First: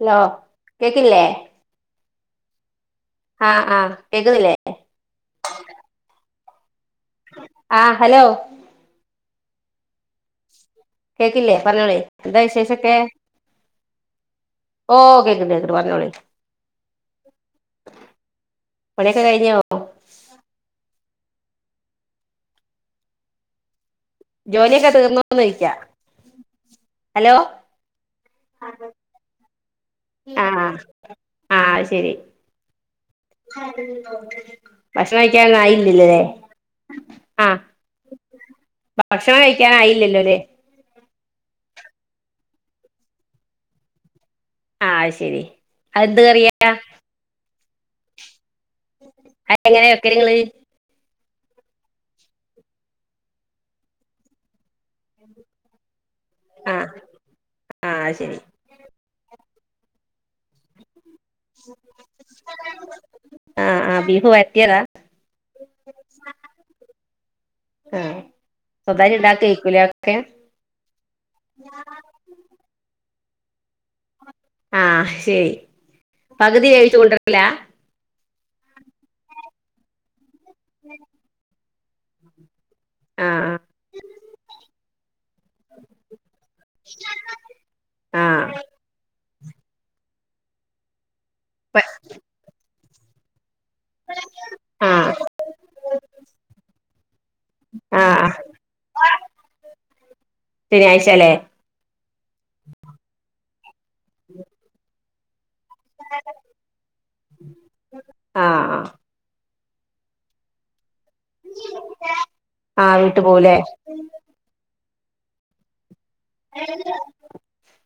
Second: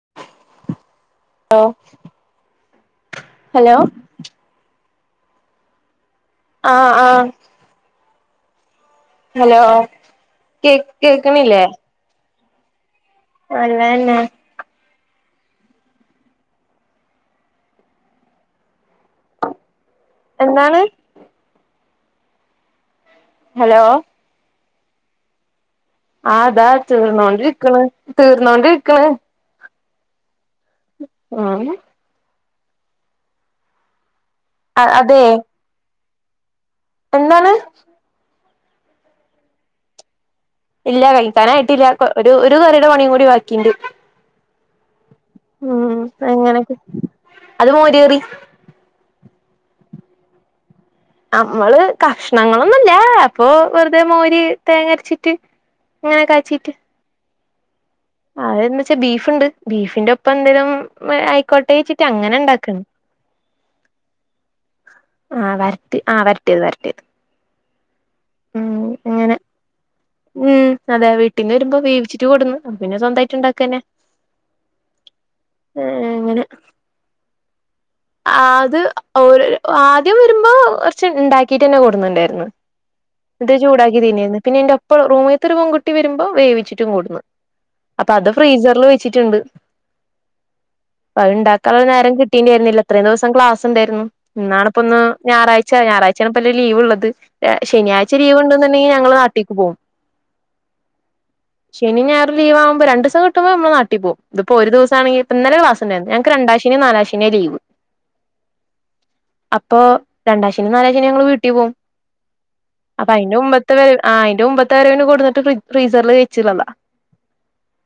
Hello കേക്കില്ലേ hello ആഹ് hello ആഹ് കേക്കുന്നില്ലേ ആഹ് ആഹ് ആഹ് ഹലോ ഹലോ കേക് കേക്കില്ലേ പറഞ്ഞോളിം എന്താ വിശേഷൊക്കെ നല്ലതന്നെ ഓ കേക്ക്ണ്ട് കേക്ക്ണ്ട് പറഞ്ഞോളിം പണിയൊക്കെ കഴിഞ്ഞോ എന്നാണ് ഹലോ ജോലിയൊക്കെ തീർന്നോന്ന് ചൊയ്ക്കാ ആ ഇതാ തീർന്നോണ്ടിരിക്കണ് തീർന്നോണ്ടിരിക്കണ് ആഹ് ആഹ് ശരി ഭക്ഷണം അതെ കഴിക്കാനൊന്നും ആയില്ലല്ലേ എന്താണ് ആഹ് ഭക്ഷണം കഴിക്കാന് ആയില്ലല്ലോ അല്ലേ ഇല്ല കഴിക്കാനായിട്ടില്ല ഒരു ഒരു കറിയുടെ പണിയും കൂടി ബാക്കിണ്ട് ആഹ് അയ്ശരി ഉം അങ്ങനൊക്കെ അത് മോര് കറി അതെങ്ങനെയ വക്കല് നിങ്ങള് നമ്മള് കഷണങ്ങളൊന്നുംല്ല അപ്പൊ വെറുതെ മോര് തേങ്ങ അരച്ചിട്ട് ങ്ങനെ കയ് ആഹ് അയ്ശരി അതന്ത വെച്ചാ ബീഫ്ണ്ട് ബീഫിന്റെ ഒപ്പം എന്തങ്കിലും ആയി ക്കോട്ടേയ്ചിട്ട് അങ്ങനെ ഉണ്ടാക്കണ് ആഹ് ആഹ് ബിഫു വയറ്റിയതാ ആഹ് വരട്ടി ആഹ് വരട്ടിയത് വരട്ടിയത് ആഹ് ഉം സ്വകാര്യ അങ്ങനെ ഇണ്ടാക്കി കഴിക്കൂല അതൊക്കെ ഉം അതെ വീട്ടീന്ന് വരുമ്പോ വേവിച്ചിട്ട് കൊട്ന്നു. അപ പിന്നെ സ്വന്തായിട്ട്ണ്ടാക്കന്നെ. ആഹ് ശരി പകുതി വേവിച്ച് കൊണ്ടരലാ? ആഹ് അത് ഓര് ആദ്യം വരുമ്പോ കൊർച്ച് ണ്ടാക്കിട്ടെന്നെ കൊടുന്നുണ്ടായിരുന്നു ത് ആഹ് ചൂടാക്കി തിന്നായ്ന്നു. പിന്നെയിന്റപ്പറം റൂമിൽത്തെ ഒരു പെങ്കുട്ടി വരുമ്പോ വേവിച്ചിറ്റും കൊട്ന്ന്. അപ്പത് ആഹ് ഫ്രീസർല് വെ ചിറ്റ്ണ്ട്. പത്ണ്ടാക്കാൻള്ള നേരം കിട്ടീണ്ടായ്രുന്നില്ല. ത്രേം ദെവസം ക്ലാസ് സ് ണ്ടായിരുന്നു ന്നാണ്പ്പൊന്ന് ആഹ് ഞായറാഴ്ച ഞായറാഴ്ചാണപ്പ ല്ലൊ ലീവ്ള്ളത് ഏ ശനിയാഴ് ആഹ് ച്ചിരി ആഹ് ഒഴിവുണ്ടുന്നുണ്ടെങ്കി ഞങ്ങള് നാട്ടീക്ക് പോവും ശനിയാഴ്ചല്ലേ ശനിയും ഞായറും ലീവാവുമ്പ രണ്ട് സം കിട്ടുമ്പോ നമ്മള് നാട്ടീപോവും. ത്പ്പോ ഒരു ദിവസാണെങ്കി പ്പ ന്നലെ ളാസ് ണ്ടാരുന്നു. ഞങ്ങക്ക് രണ്ടാം ശനിയും നാ നാലാം ശനിയു ആ ലീവ് ആഹ് ആഹ് അപ്പൊ രണ്ടാം ശനിയും നാലാം ശനിയും ഞങ്ങള് വീട്ടി പോവും. [inaudible] അപ്പൊ വീട്ട് അയിന്റെ പോവുലേ മുമ്പത്തെ വരെ ആ അയിന്റെ മുമ്പത്തെ വരവിന് കൊടുന്നിട്ട് ഫ്രി ഫ്രീസറില് വെച്ചി ള്ളതാ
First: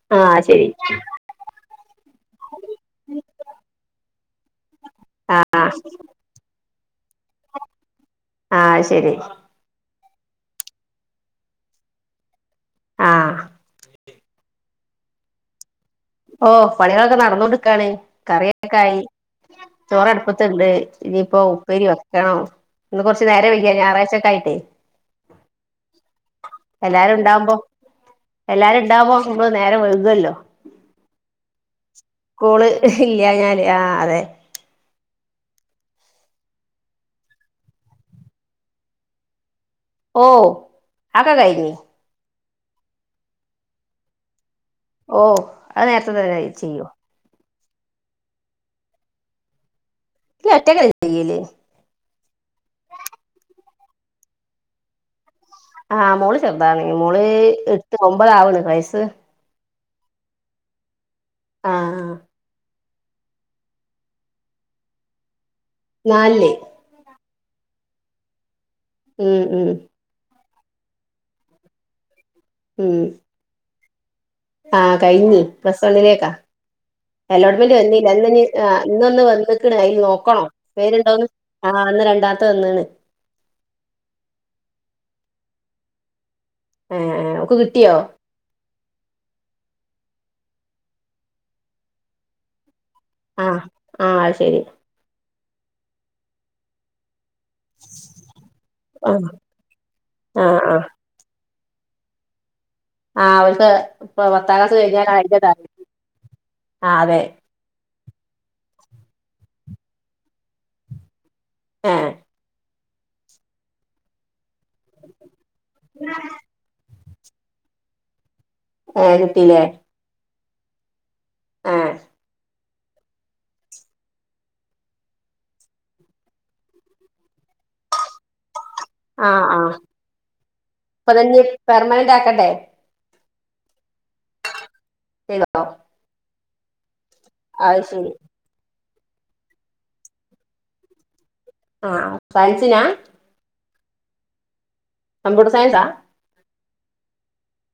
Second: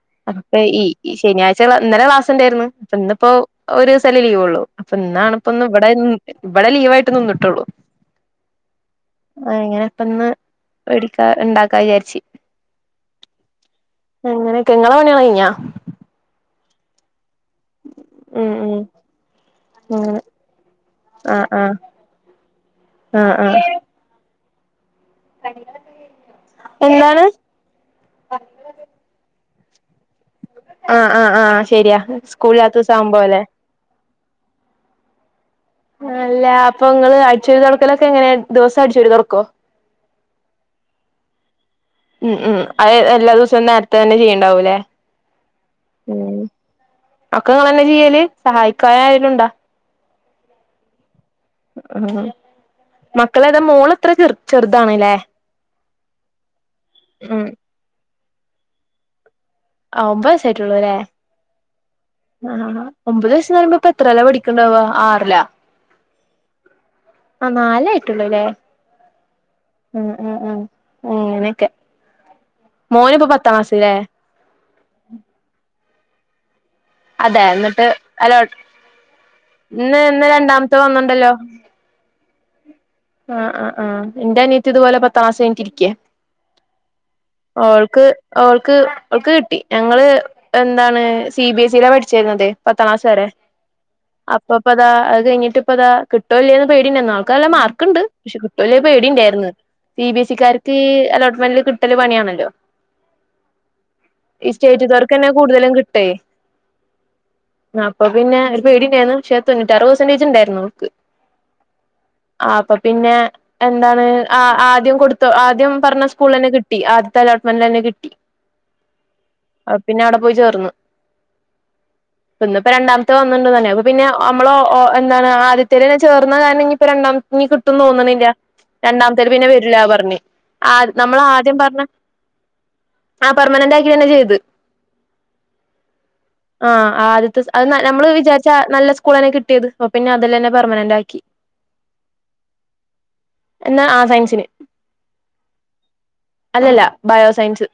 അ അപ്പൊ ഇ ഈ ശനിയാഴ്ച ന്നലെ ക്ലാസ്ണ്ടായിരുന്നു. പക്ഷെ ന്നിപ്പോ ഒരോസല്ലെ ലീവുള്ളു. അപ്പൊ ന്നാണ് പ്പൊ ന്ന് ആഹ് വടെൻ വടെ ലീവായ്ട്ട് നിന്നിട്ടുള്ളൂ ആഹ് ശരി ആഹ് ഞാൻ പ്പന്ന് [unintelligible] ണ്ടാക്കാ ചാരിച്ച്. ആഹ് എങ്ങനൊക്കെ ങ്ങളെ പണിയള് കഴിഞ്ഞാ? ഓഹ് പണികളൊക്കെ നടന്നോണ്ട്ക്കാണ് ഉം ഉം കറിയൊക്കായി. അങ്ങനെ ചോറടുപ്പത്തുണ്ട് ആ ഇനിയിപ്പോ ആ ഉപ്പേരി വെക്കണം. ന്ന് ആ കൊർച്ച് നേര ആ വൈ കിയ ഞായറാഴ്ചൊക്കായിട്ടേ എന്താണ് എല്ലാരുണ്ടാവുമ്പോ എല്ലാരുണ്ടാവുമ്പോ മ്മള് നേരം വഴുകല്ലൊ ആഹ് ആഹ് ആഹ് ശരിയാ കൂള് സ്കൂളില്ലാത്ത ദിവസം ആവുമ്പോലെ ഇല്ല്യാഞ്ഞാല് ആഹ്‌ അതെ അല്ല അപ്പൊ ങ്ങള് അടിച്ചൊരി തൊടക്കലൊക്കെങ്ങന? ദിവസൊ അടിച്ചു വാരി തൊറക്കൊ? ഓഹ് അഒക്ക കയിഞ്ഞ് ഉം ഉം അഅ് എല്ലാ ദിവസവും നേരത്തെ തന്നെ ചെയ്യേണ്ടാവൂല്ലേ ഓഹ് അഅ് നേരത്തെ തന്നെ ചെയ്യും. ഒക്ക ങ്ങളെന്ന ചെയ്യല്? സഹായിക്കാനാരേലുണ്ടോ? ല്ല ഒറ്റക്ക ചെയ്യല് മക്കളേത മോള് ത്ര ചെർ ചെർതാണല്ലേ? ആഹ് മോള് ചെർതാണെ മോള് ഉം എട്ട് ഒമ്പതാവണ് വയസ്സ് ആ ഒമ്പസായിട്ടേള്ളൂ ല്ലേ? ആഹ് ആ ഹ ഹാ ഒമ്പത് വയസ് ന്നറീമ്പൊ പ്പത്രേലാ പഠിക്കണ്ടാവ ആറിലാ? നാല്ല് ആഹ് നാലായിട്ടുള്ളൂല്ലേ? ഉം ഉം ഉം ഉം ഉം ഉ അനൊക്കെ മോന് പ്പൊ പത്താം ക്ലാസ് ല്ലേ? ആഹ് കയിഞ്ഞി. പ്ലസ് വണ്ണിലേക്കാ. അതെ അലോട്ട്മെന്റ് എന്നിട്ട് വന്നില്ല. അല്ല ന്നിനി ആ ന്നൊന്ന് വന്ന്ക്ക്ണ് അയില് ഇന്ന് ഇന്ന് നോക്കണം രണ്ടാമത്തെ പേരുണ്ടോന്ന്. വന്നുണ്ടല്ലോ ആഹ് ന്ന് രണ്ടാംത്തെ വന്ന്ണ് ആഹ് ആ ആ. ഇന്റനിയത്തി തുപോലെ പത്താം ക്ലാസ് കഴിഞ്ഞിറ്റിരിക്ക. ഏ ഓക്ക് കിട്ടിയോ ഓൾക്ക്. ഓൾക്ക് അവൾക്ക് കിട്ടി. ഞങ്ങള് എന്താണ് സി ബി എസ് ഇയില പഠിച്ചിരുന്നത്. പത്താം ക്ലാസ വരെ. ആ ആ അത് അപ്പൊ- ശരി അ അത് കഴിഞ്ഞട്ട ഇപ്പതാ. കിട്ട ഇല്ലന്ന് പേടണ്ട. ആൾക്കല്ല മാർ ണ്ട്. പക്ഷെ കിട്ടല്ലപേട ആ ഉണ്ടായിരുന്നു. സി ബി ഏസി ആ ആ കർക്ക് അലോട്ട്മെന്റ് ട്ടരു പണിയണല്ലോ. ആഹ് അവർക്ക് ഇപ്പ പത്താം ക്ലാസ് കഴിഞ്ഞാൽ സ്റ്റേറ്റ്കാർക്കന്നെ കൂടുതലും [unintelligible] ആഹ് അതെ ആ അപ്പൊ പിന്നെ ഒരു പേടി ഉണ്ടായിരുന്നു. ക്ഷെതൊണ്ണൂറ്റാറ്റ് പ്രസന്റേജ ഉണ്ടായിരുന്നു അവൾക്ക്. ഏ ആ അപ്പൊ പിന്നെ എന്താണ് ആ ആദ്യം കൊടുത്തു. ആദ്യം പറഞ്ഞ സ്കൂൾ തന്നെ കിട്ടി. ആദ്യത്തെ അലോട്ട്മെന്റ് തന്നെ കിട്ടി. ആഹ് കിട്ടീല്ലേ. അപ്പൊ പിന്നെ അവിടെ പോയി ചേർന്നു. ഏഹ് ഇന്നിപ്പോ രണ്ടാമത്തെ വന്നിണ്ട് തന്നെ. അപ്പ പിന്നെ നമ്മള എന്താണ് ആദ്യത്തെന്നെ ചേർന്ന കാരണംപ്പോ രണ്ട ഇനികിട്ടുംന്ന് തോന്നണില്ല. ആ രണ്ടാമത്തെേര് പിന്നെ ആ വരില പറഞ്ഞ. ആഹ് നമ്മൾ ഇപ്പതന്നെ ആദ്യം പറഞ്ഞ പെർമനന്റ് ആക്കണ്ടേ ആഹ് പർമനന്റ് ആക്കി തന്നെ ചെയ്ത്. ല്ലാട്ടോ ആഹ്. ആദ്യത്തെ അത് നമ്മള് ശരി വിചാരിച്ചാ നല്ല സ്കൂളന്നെ കിട്ടിയത്. അപ്പൊ പിന്നെ അതല്ലന്നെ പെർമനന്റ് ആക്കി. ആഹ് സയൻസിനാ എന്നാ ആ സയൻസിന് കമ്പ്യൂട്ടർ സയൻസാ അല്ലല്ല ബയോസയൻസ്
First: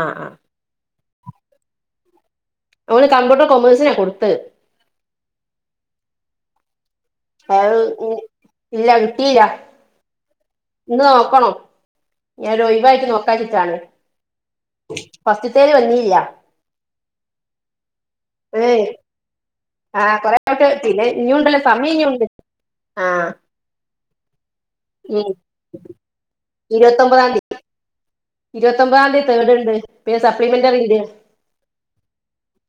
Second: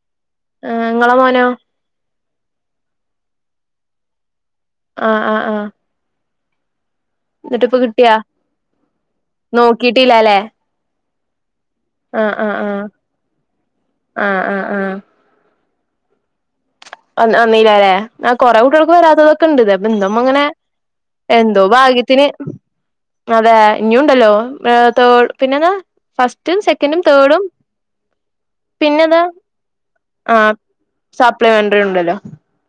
ആഹ് ആഹ് ആഹ് ങ്ങളെ മോനോ. അവള് കമ്പ്യൂട്ടർ കൊമേഴ്സിനാണ് കൊടുത്. ആഹ് ആഹ് ആഹ് ആഹ് ഇല്ല കിട്ടീയില്ല. കിട്ടില്ലല്ലേ ഇന്ന് നോക്കണോ. ഞൻ ഒഴിവായിട്ട് നോക്കാ ചിട്ടാണ്. ആ ആ ആ ഫസ്തുത്തേൽ വന്നില്ല. വന്നില്ലല്ല അല്ലേ. ആ കുറെ ഏയ് കുട്ടികൾക്ക് വരാത്തതൊക്കെ ഉണ്ട്. അത് ആഹ് നമ്മള കൊറേ ഇങ്ങനെ ആയിട്ട് പിന്നെ ഇഞ്ഞുണ്ടല്ലോ എന്തോ സമയം ഇഞ്ഞുണ്ട് ഭാഗ്യത്തിന്. ആഹ് അതെ ഇഞ്ഞുണ്ടല്ലോ. തേ് ഉം പിന്നെന്താ. ഫസ്റ്റും സെക്കൻറും ഇരുപത്തൊമ്പതാം തേർഡും. തീയതി ഇരുപത്തൊമ്പതാം പിന്നെതാ തീയതി തേർഡ് ഉണ്ട് പിന്നെ ആ സപ്ലിമെന്ററി ഉണ്ട് സപ്ലിമെന്ററി ഉണ്ടല്ലോ.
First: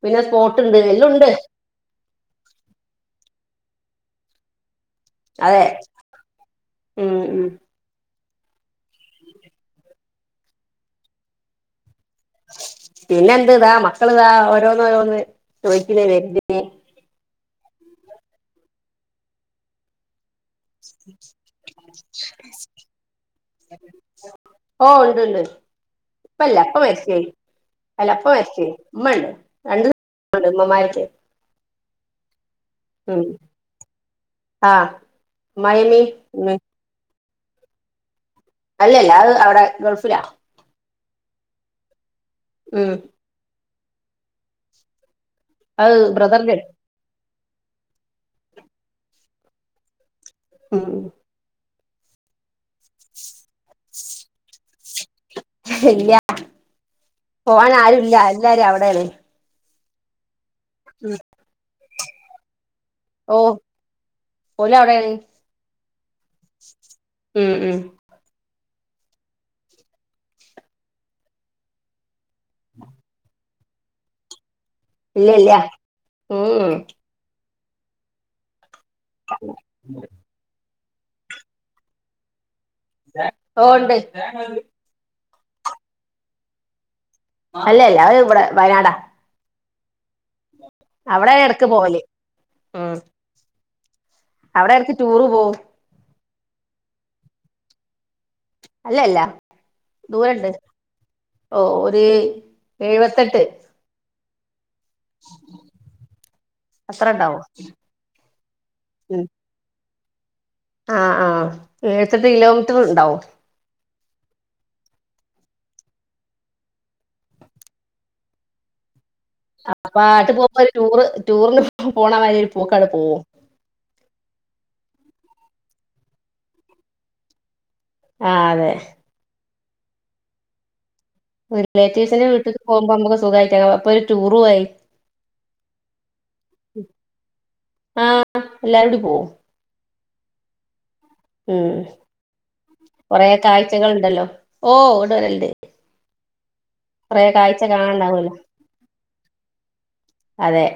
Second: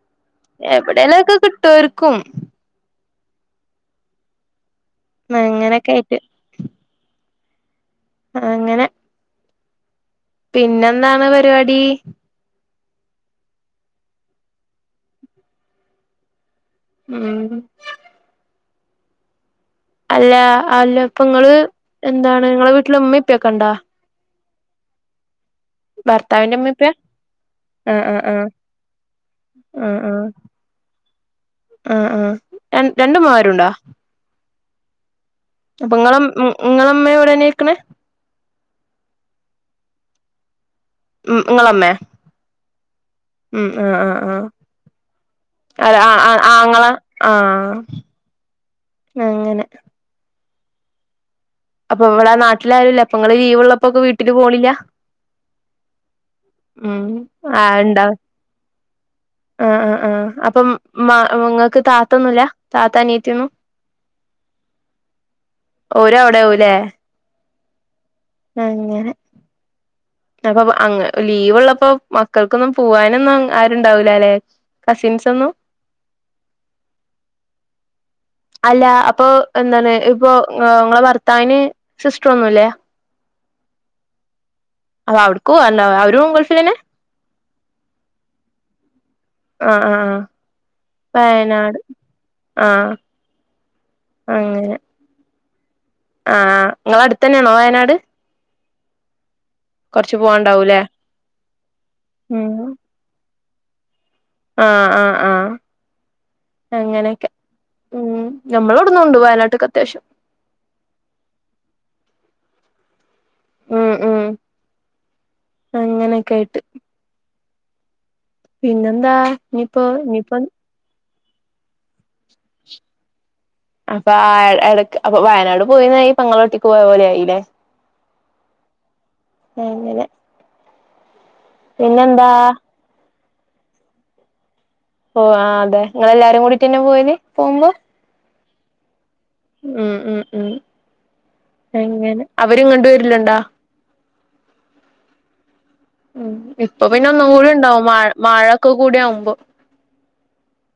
പിന്നെ ഫോൺ, എവിടെല ഒക്കെ കിട്ടർക്കും. അതെ. അങ്ങനൊക്കെ ആയിട്ട് ഉം ഉം അങ്ങനെ. പിന്നെന്താണ് പരിപാടി. പിന്നെ എന്ത് ഇതാ. മക്കൾ ഇതാ ഓരോന്ന് ഓരോന്ന് ചോദിക്കുന്ന വരു. ഉം അല്ല അല്ല ഇപ്പ നിങ്ങള് എന്താണ് നിങ്ങളെ വീട്ടില ഉമ്മപ്പൊക്കെ ഉണ്ടാ ഓഹ് ഉണ്ട്ണ്ട്. ഭർത്താവിന്റെ ഉപ്പല്ല. ഉമ്മേം പ്പ ഉപ്പേം മരിച്ചായി ആ അല്ല ആ ഉപ്പ ആ മരിച്ചേയി. ഉമ്മ ഉണ്ട് രണ്ട ദിവസണ്ട് ഉമ്മമാരക്ക ആഹ് ആഹ് രണ്ട മ്മമാരുണ്ടോ. ആ അപ്പം ഇങ്ങളും ഉം ഇങ്ങള ഇമ്മീ ഇവടെന്നെര്ക്ക്‌ണ അല്ലല്ല അത് അവടെ ഗൾഫിലാ. ഉം ഇങ്ങള ഇമ്മേ ഉം. ഉം ആ ആ ആ അത് ആ ആ ആങ്ങള ആ അങ്ങനെ. ഉം. അപ്പൊ ഇവടെ നാട്ടിലാരുല്ല അപ്പൊ ഇങ്ങള് ലീവ്ള്ളപ്പൊക്കെ വീട്ടില് പോണില്ല ഇല്ല ഉം പോവാൻ ആൾ ണ്ടോ ആരുല്ല എല്ലാരും അവിടെയാണ് ആ ആ ആ അപ്പം മാ ഉം. ഇങ്ങക്ക് താത്തൊന്നുല്ല താത്താ ഓ അനിയത്തിയൊന്നും ഓല് അവിടെയാണ് ഓരു അവ്ടെ ഉം ഉം. അങ്ങനെ. അപ്പൊ അങ്ങ് ലീവ് ഇള്ളപ്പോ മക്കൾക്കൊന്നും പോവാനൊന്നും ആരുണ്ടാവൂലാ ലെ ഇല്ല്യ ഇല്ല്യാ ഉം ഉം. അല്ലാ അപ്പൊ എന്താണ് ഇപ്പൊ ആ ഇങ്ങളെ ഭർത്താവിന് സിസ്റ്ററൊന്നുല്ലേ ഓ ഇണ്ട് അപ്പ അവ്ട്ക്ക് പോവാല്ലോ അവരും ഗൾഫിലന്നെ അല്ലല്ല അവര് ഇവട വയനാടാ. ആ ആ ആ. അവിടെ ഇടക്ക് വയനാട് പോവല് ആ അവടെ എടക്ക് ടൂറ് പോവും. ആ ഇങ്ങള അട്ത്തന്നേണോ വയനാട് അല്ലല്ല. കൊറച്ച് ദൂരണ്ട്. പോവാണ്ടാവൂല്ലേ ഓ ഒര് എയ് വത്തട്ട് ആ ആ ആ അത്ര അങ്ങനെക്കെ. ഉണ്ടാവും ഉം ഞമ്മളവട്ന്നുണ്ട് ഉം. വയനാട്ട്ക്ക് അത്യാവശ്യം ആ ആ എയ് വത്തട്ട് കിലോമീറ്ററ് ഇണ്ടാവും. ഉം ഉം അങ്ങനെക്കായിട്ട്. പിന്നെന്താ ഇനിയിപ്പോ അപ്പ ആട്ട് ഇനിയിപ്പോ പോവുമ്പ ഒര് ടൂറ് ടൂറ്ന് പോണമാരി ഒരു പോക്കാണ്ട് പോവും. അപ്പൊ ആ എ എടക്ക്‌ അപ്പൊ വയനാട് പോയീന്നായി പെങ്ങള വീട്ടിക്ക് പോയ പോല ആയിലെ ആ അതെ. അങ്ങനെ. റിലേറ്റീവ്സിന്റെ പിന്നെന്താ വീട്ട്ക്ക് പോവുമ്പ അമ്മക്ക് സുഗായിട്ട് പോവാ അപ്പൊരു ടൂറു ആയി. ഓ ആ അതെ. ഇങ്ങളെല്ലാരും കൂടിട്ടന്നെ പോവല് പോവുമ്പോ അ എല്ലാരൂടി പോവും. ഉം ഉം ഉം ഉം അങ്ങനെ. അവര്ങ്ങട്ട് വര്ല്ണ്ടോ കുട്ടികള്ണ്ടല്ലോ, ഓ ഇങ്ങട്ട് വരല്ണ്ട്. ഉം ഇപ്പൊ പിന്നെ കൊറേ ഒന്നും കൂടി കാഴ്ച ഇണ്ടാവും. മഴ കാണാണ്ടാവല്ലോ മഴൊക്ക കൂടി ആവുമ്പോ. അതെ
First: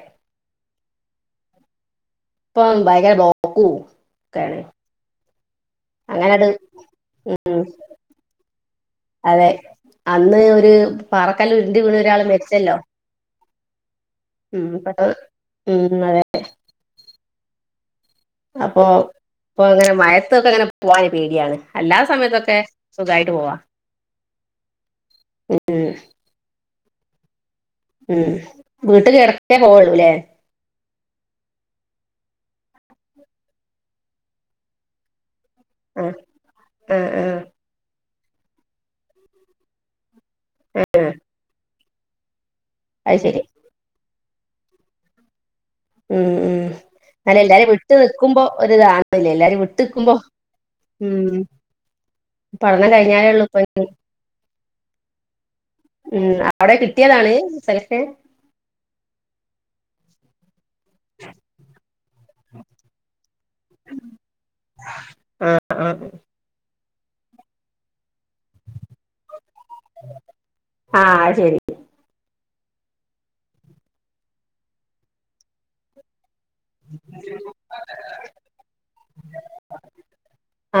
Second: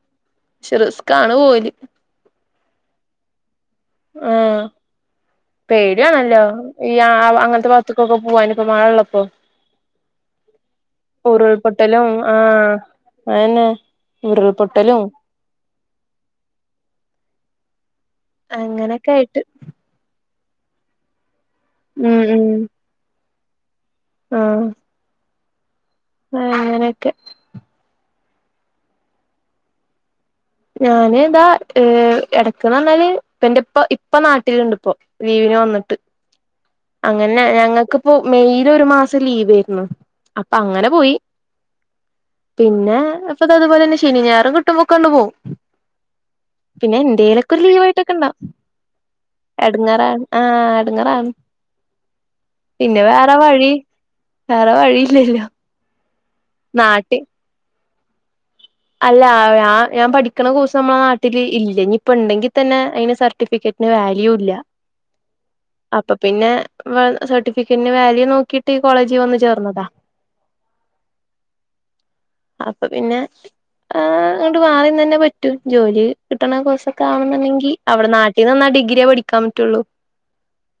പക്ഷേ റിസ്ക്കാണ് പോവല്. ഇപ്പം ഭയങ്കര ബ്ലോക്കും ആ ഒക്കെയാണ് പേടിയാണല്ലോ അങ്ങനട് ഈ ആ അങ്ങൻത്ത വാത്തുക്കൊക്ക പോവാന് ഇപ്പോ മഴള്ളപ്പോ. അതെ അന്ന് ഒരു പാറക്കല്ല് ഉരുണ്ട് വീണ് ഉരുൾപൊട്ടലും ഒരാള് ആ മരിച്ചല്ലോ അതന്നെ. ഉം ഉരുൾപൊട്ടലും പെട്ടെന്ന് ഉം അതെ അപ്പൊ അങ്ങനൊക്കെ ആയിട്ട് പ്പൊ അങ്ങനെ മയത്തൊക്കെങ്ങനെ പോവാന് പേടിയാണ്. അല്ലാത ഉം ഉം സമയത്തൊക്കെ സുഖായിട്ട് പോവാ. ആഹ് [unintelligible] ഉം അങ്ങനെക്കെ ഉം വീട്ട് എടക്കേ പോവൊള്ളൂല്ലേ ഞാന് താ എടക്ക്ന്ന് പറഞ്ഞാല് എന്റെ ഇപ്പ ഇപ്പ നാട്ടിലുണ്ട് പ്പോ ലീവിന് വന്നി ട്ട് ആ ആ ആ അങ്ങനെ ഞങ്ങക്കിപ്പോ മെയില് ഒരു മാസം ലീവയിരുന്നു അപ്പ അങ്ങനെ പോയി പിന്നെ അത് അപ്പ ശരി അത അതുപോലെന്നെ ശനി ഞായറും കിട്ടുംപൊക്കാണ്ട് പോവും മ് മ് പിന്നെ അല്ല എന്തേലൊക്കെ ഒരു എല്ലാരും വിട്ട് ലീവായിട്ടൊക്കെ ഇണ്ടാവും നിക്കുമ്പോ ഒര്താണ്ല്ല എല്ലാരും വിട്ട് നിക്കുമ്പോ എടങ്ങേറാണ് ആഹ് എടങ്ങേറാണ് ഉം പഠനം പിന്നെ കഴിഞ്ഞാലേ വേറെ ഉള്ളൂ ഇപ്പൊ വഴി വേറെ വഴില്ലല്ലോ ഉം അവടെ കിട്ടിയതാണ് സലക്ഷ അല്ല [unintelligible] ഞാൻ പഠിക്ക്ണ കൊയ് നമ്മളെ നാട്ടില് ഇല്ല ഇനിയിപ്പ ണ്ടെങ്കി തന്നെ അയ്ന്റെ സർട്ടിഫിക്കറ്റിന് വാല്യൂ ഇല്ല ആ ആ അപ്പൊ പിന്നെ [unintelligible] സർട്ടിഫിക്കറ്റിന് വാല്യൂ നോക്കിട്ട് ഈ കോളേജിൽ വന്ന് ചേർന്നതാ ആഹ് അത്ശരി അപ്പൊ പിന്നെ അങ്ങോട്ട് മാറിന്നന്നെ പറ്റു ജോലി കിട്ട്ണ കോഴ്സക്കെ ആണെന്ന്ണ്ടെങ്കിൽ അവിടെ നാട്ടിൽ നിന്ന്ന്നാ ഡിഗ്രിയേ പഠിക്കാൻ പറ്റുള്ളൂ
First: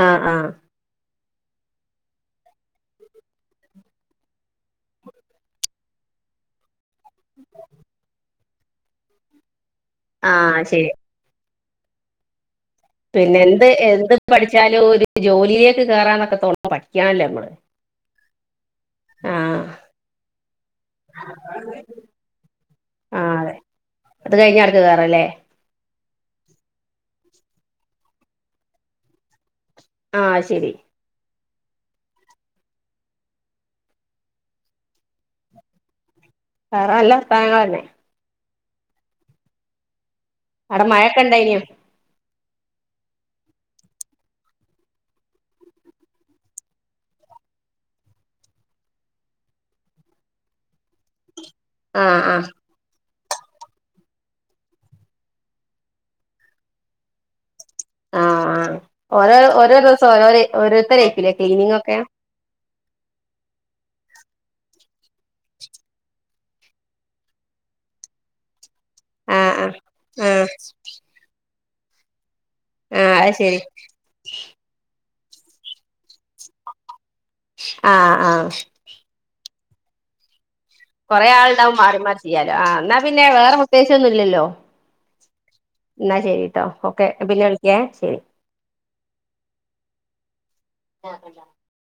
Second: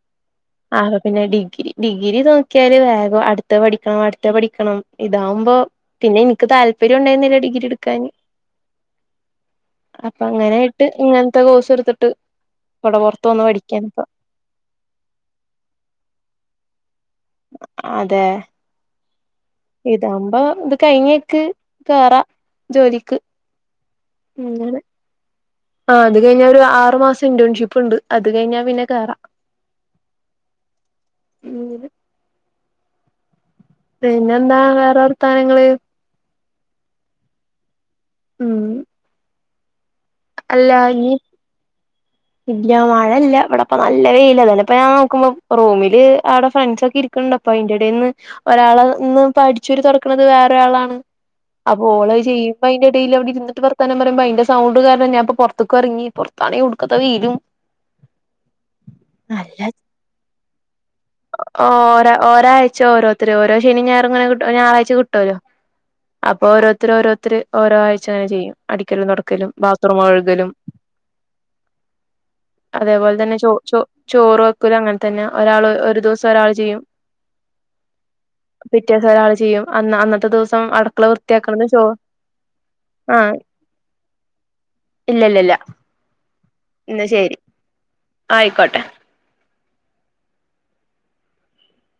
ആഹ് ആഹ് ആപ്പ പിന്നെ ഡിഗ്രി ഡിഗ്രി നോക്കിയാല് വേഗം അടുത്ത പഠിക്കണം അടുത്ത പഠിക്കണം ഇതാവുമ്പോ പിന്നെ ഇൻക്ക് താല്പര്യണ്ടായിരുന്നില്ല ഡിഗ്രി എട് അപ്പ ആ അങ്ങനെയിട്ട് ശരി ഇങ്ങൻത്തെ കോഴ്സ് എടുത്തിട്ട് വടെ പൊറത്ത് പിന്നെ വന്ന് എന്ത് പഠിക്കാണ് ഇപ്പ. എന്ത് പഠിച്ചാലും ഒരു ജോലിയിലേക്ക് കേയറാന്നൊക്കെ തോന്നും പഠിക്കണല്ലമ്മ അതെ ആഹ് ഇതാ പുമ്പോ ഇത് കഴിഞ്ഞേക്ക് കേറാ ജോലിക്ക് ആ അതെ അത് കഴിഞ്ഞ അങ്ങനെ അടെ കേറല്ലേ ആഹ് അത് കഴിഞ്ഞാ ഒരു ആറ് മാസം ഇന്റേൺഷിപ്പ് ഇണ്ട് അത് കഴിഞ്ഞാ പിന്നെ കേറാം ആഹ് അയ്ശരി [unintelligible] പിന്നെന്താ വേറെ വർത്തനങ്ങള് വേറെ നല്ല വാർത്തനങ്ങളഞ്ഞെ ഉം അല്ല അടെ ഇനി മഴക്കെണ്ടായിനോ? ഇല്ല മഴല്ല ഇവിടെ പ്പ നല്ലവെയില്ല അപ്പ ഞാൻ നോക്കുമ്പോ റൂമില് അവിടെ ഫ്രണ്ട്സ് ഒക്കെ ഇരി ക്ക്ണ്ട് അപ്പൊ ആയിന്റെടന്ന് ഒരാളന്ന് അഠിച്ചൂരി തൊറക്ക്ണത് വേറൊരാളാണ് അപ്പൊ ആ ഓളത് ആ ചെയ്യും പൊ ആയിന്റേടേല് ഇരിന്നിട്ട് വർത്താനം പറിമ്പേ അയ്ന്റെ സൗണ്ട് കാര്യങ്ങളൊക്കെ [unintelligible] ക്കത്ത വെയിലും ആഹ് ഓരോ ഓരോ ദിവസം ഓരോ ഓരോരുത്തരെ ഓ ഓ ഒരാഴ്ച ഓരോരുത്ത ഓരോ ശനിയും ഞായറും ഇങ്ങനെ ഞായറാഴ്ച കിട്ടുല്ലോ അപ്പൊ ഓരോരുത്തര് ഓരോരുത്തര് ഓരോ ആഴ്ച ങ്ങനെ ചെയ്യും അടിക്കല് ആ തുറക്കലും ആ ബാത്റൂം ആ കഴുകലും ആ അതേപോൽ അത് തന്നെ ചോ ശരി ചോ ചോറ് വെക്കലു അങ്ങൻ തന്നെ ഒരാള് ഒരു ദിവസം ഒരാൾ ചെയ്യും ആഹ് ആഹ് പിറ്റേസം ഒരാള് ചെയ്യും അന്ന അന്നത്തെ ദിവസം അട് കൊറെ ആൾണ്ടാവുമ്പോ മാറി മാറി ചെയ്യാലോ ആ ന്നാ പിന്നെ ആഹ് വേറെ പ്രത്യേകിച്ചൊന്നുല്ലല്ലോ ഇല്ല ഇല്ല ഇല്ല ന്നാ ശരി ട്ടോ ഓക്കെ എന്നാ ശരി പിന്നെ വിളിക്കേ ശരി ആയിക്കോട്ടെ ആ കട്ട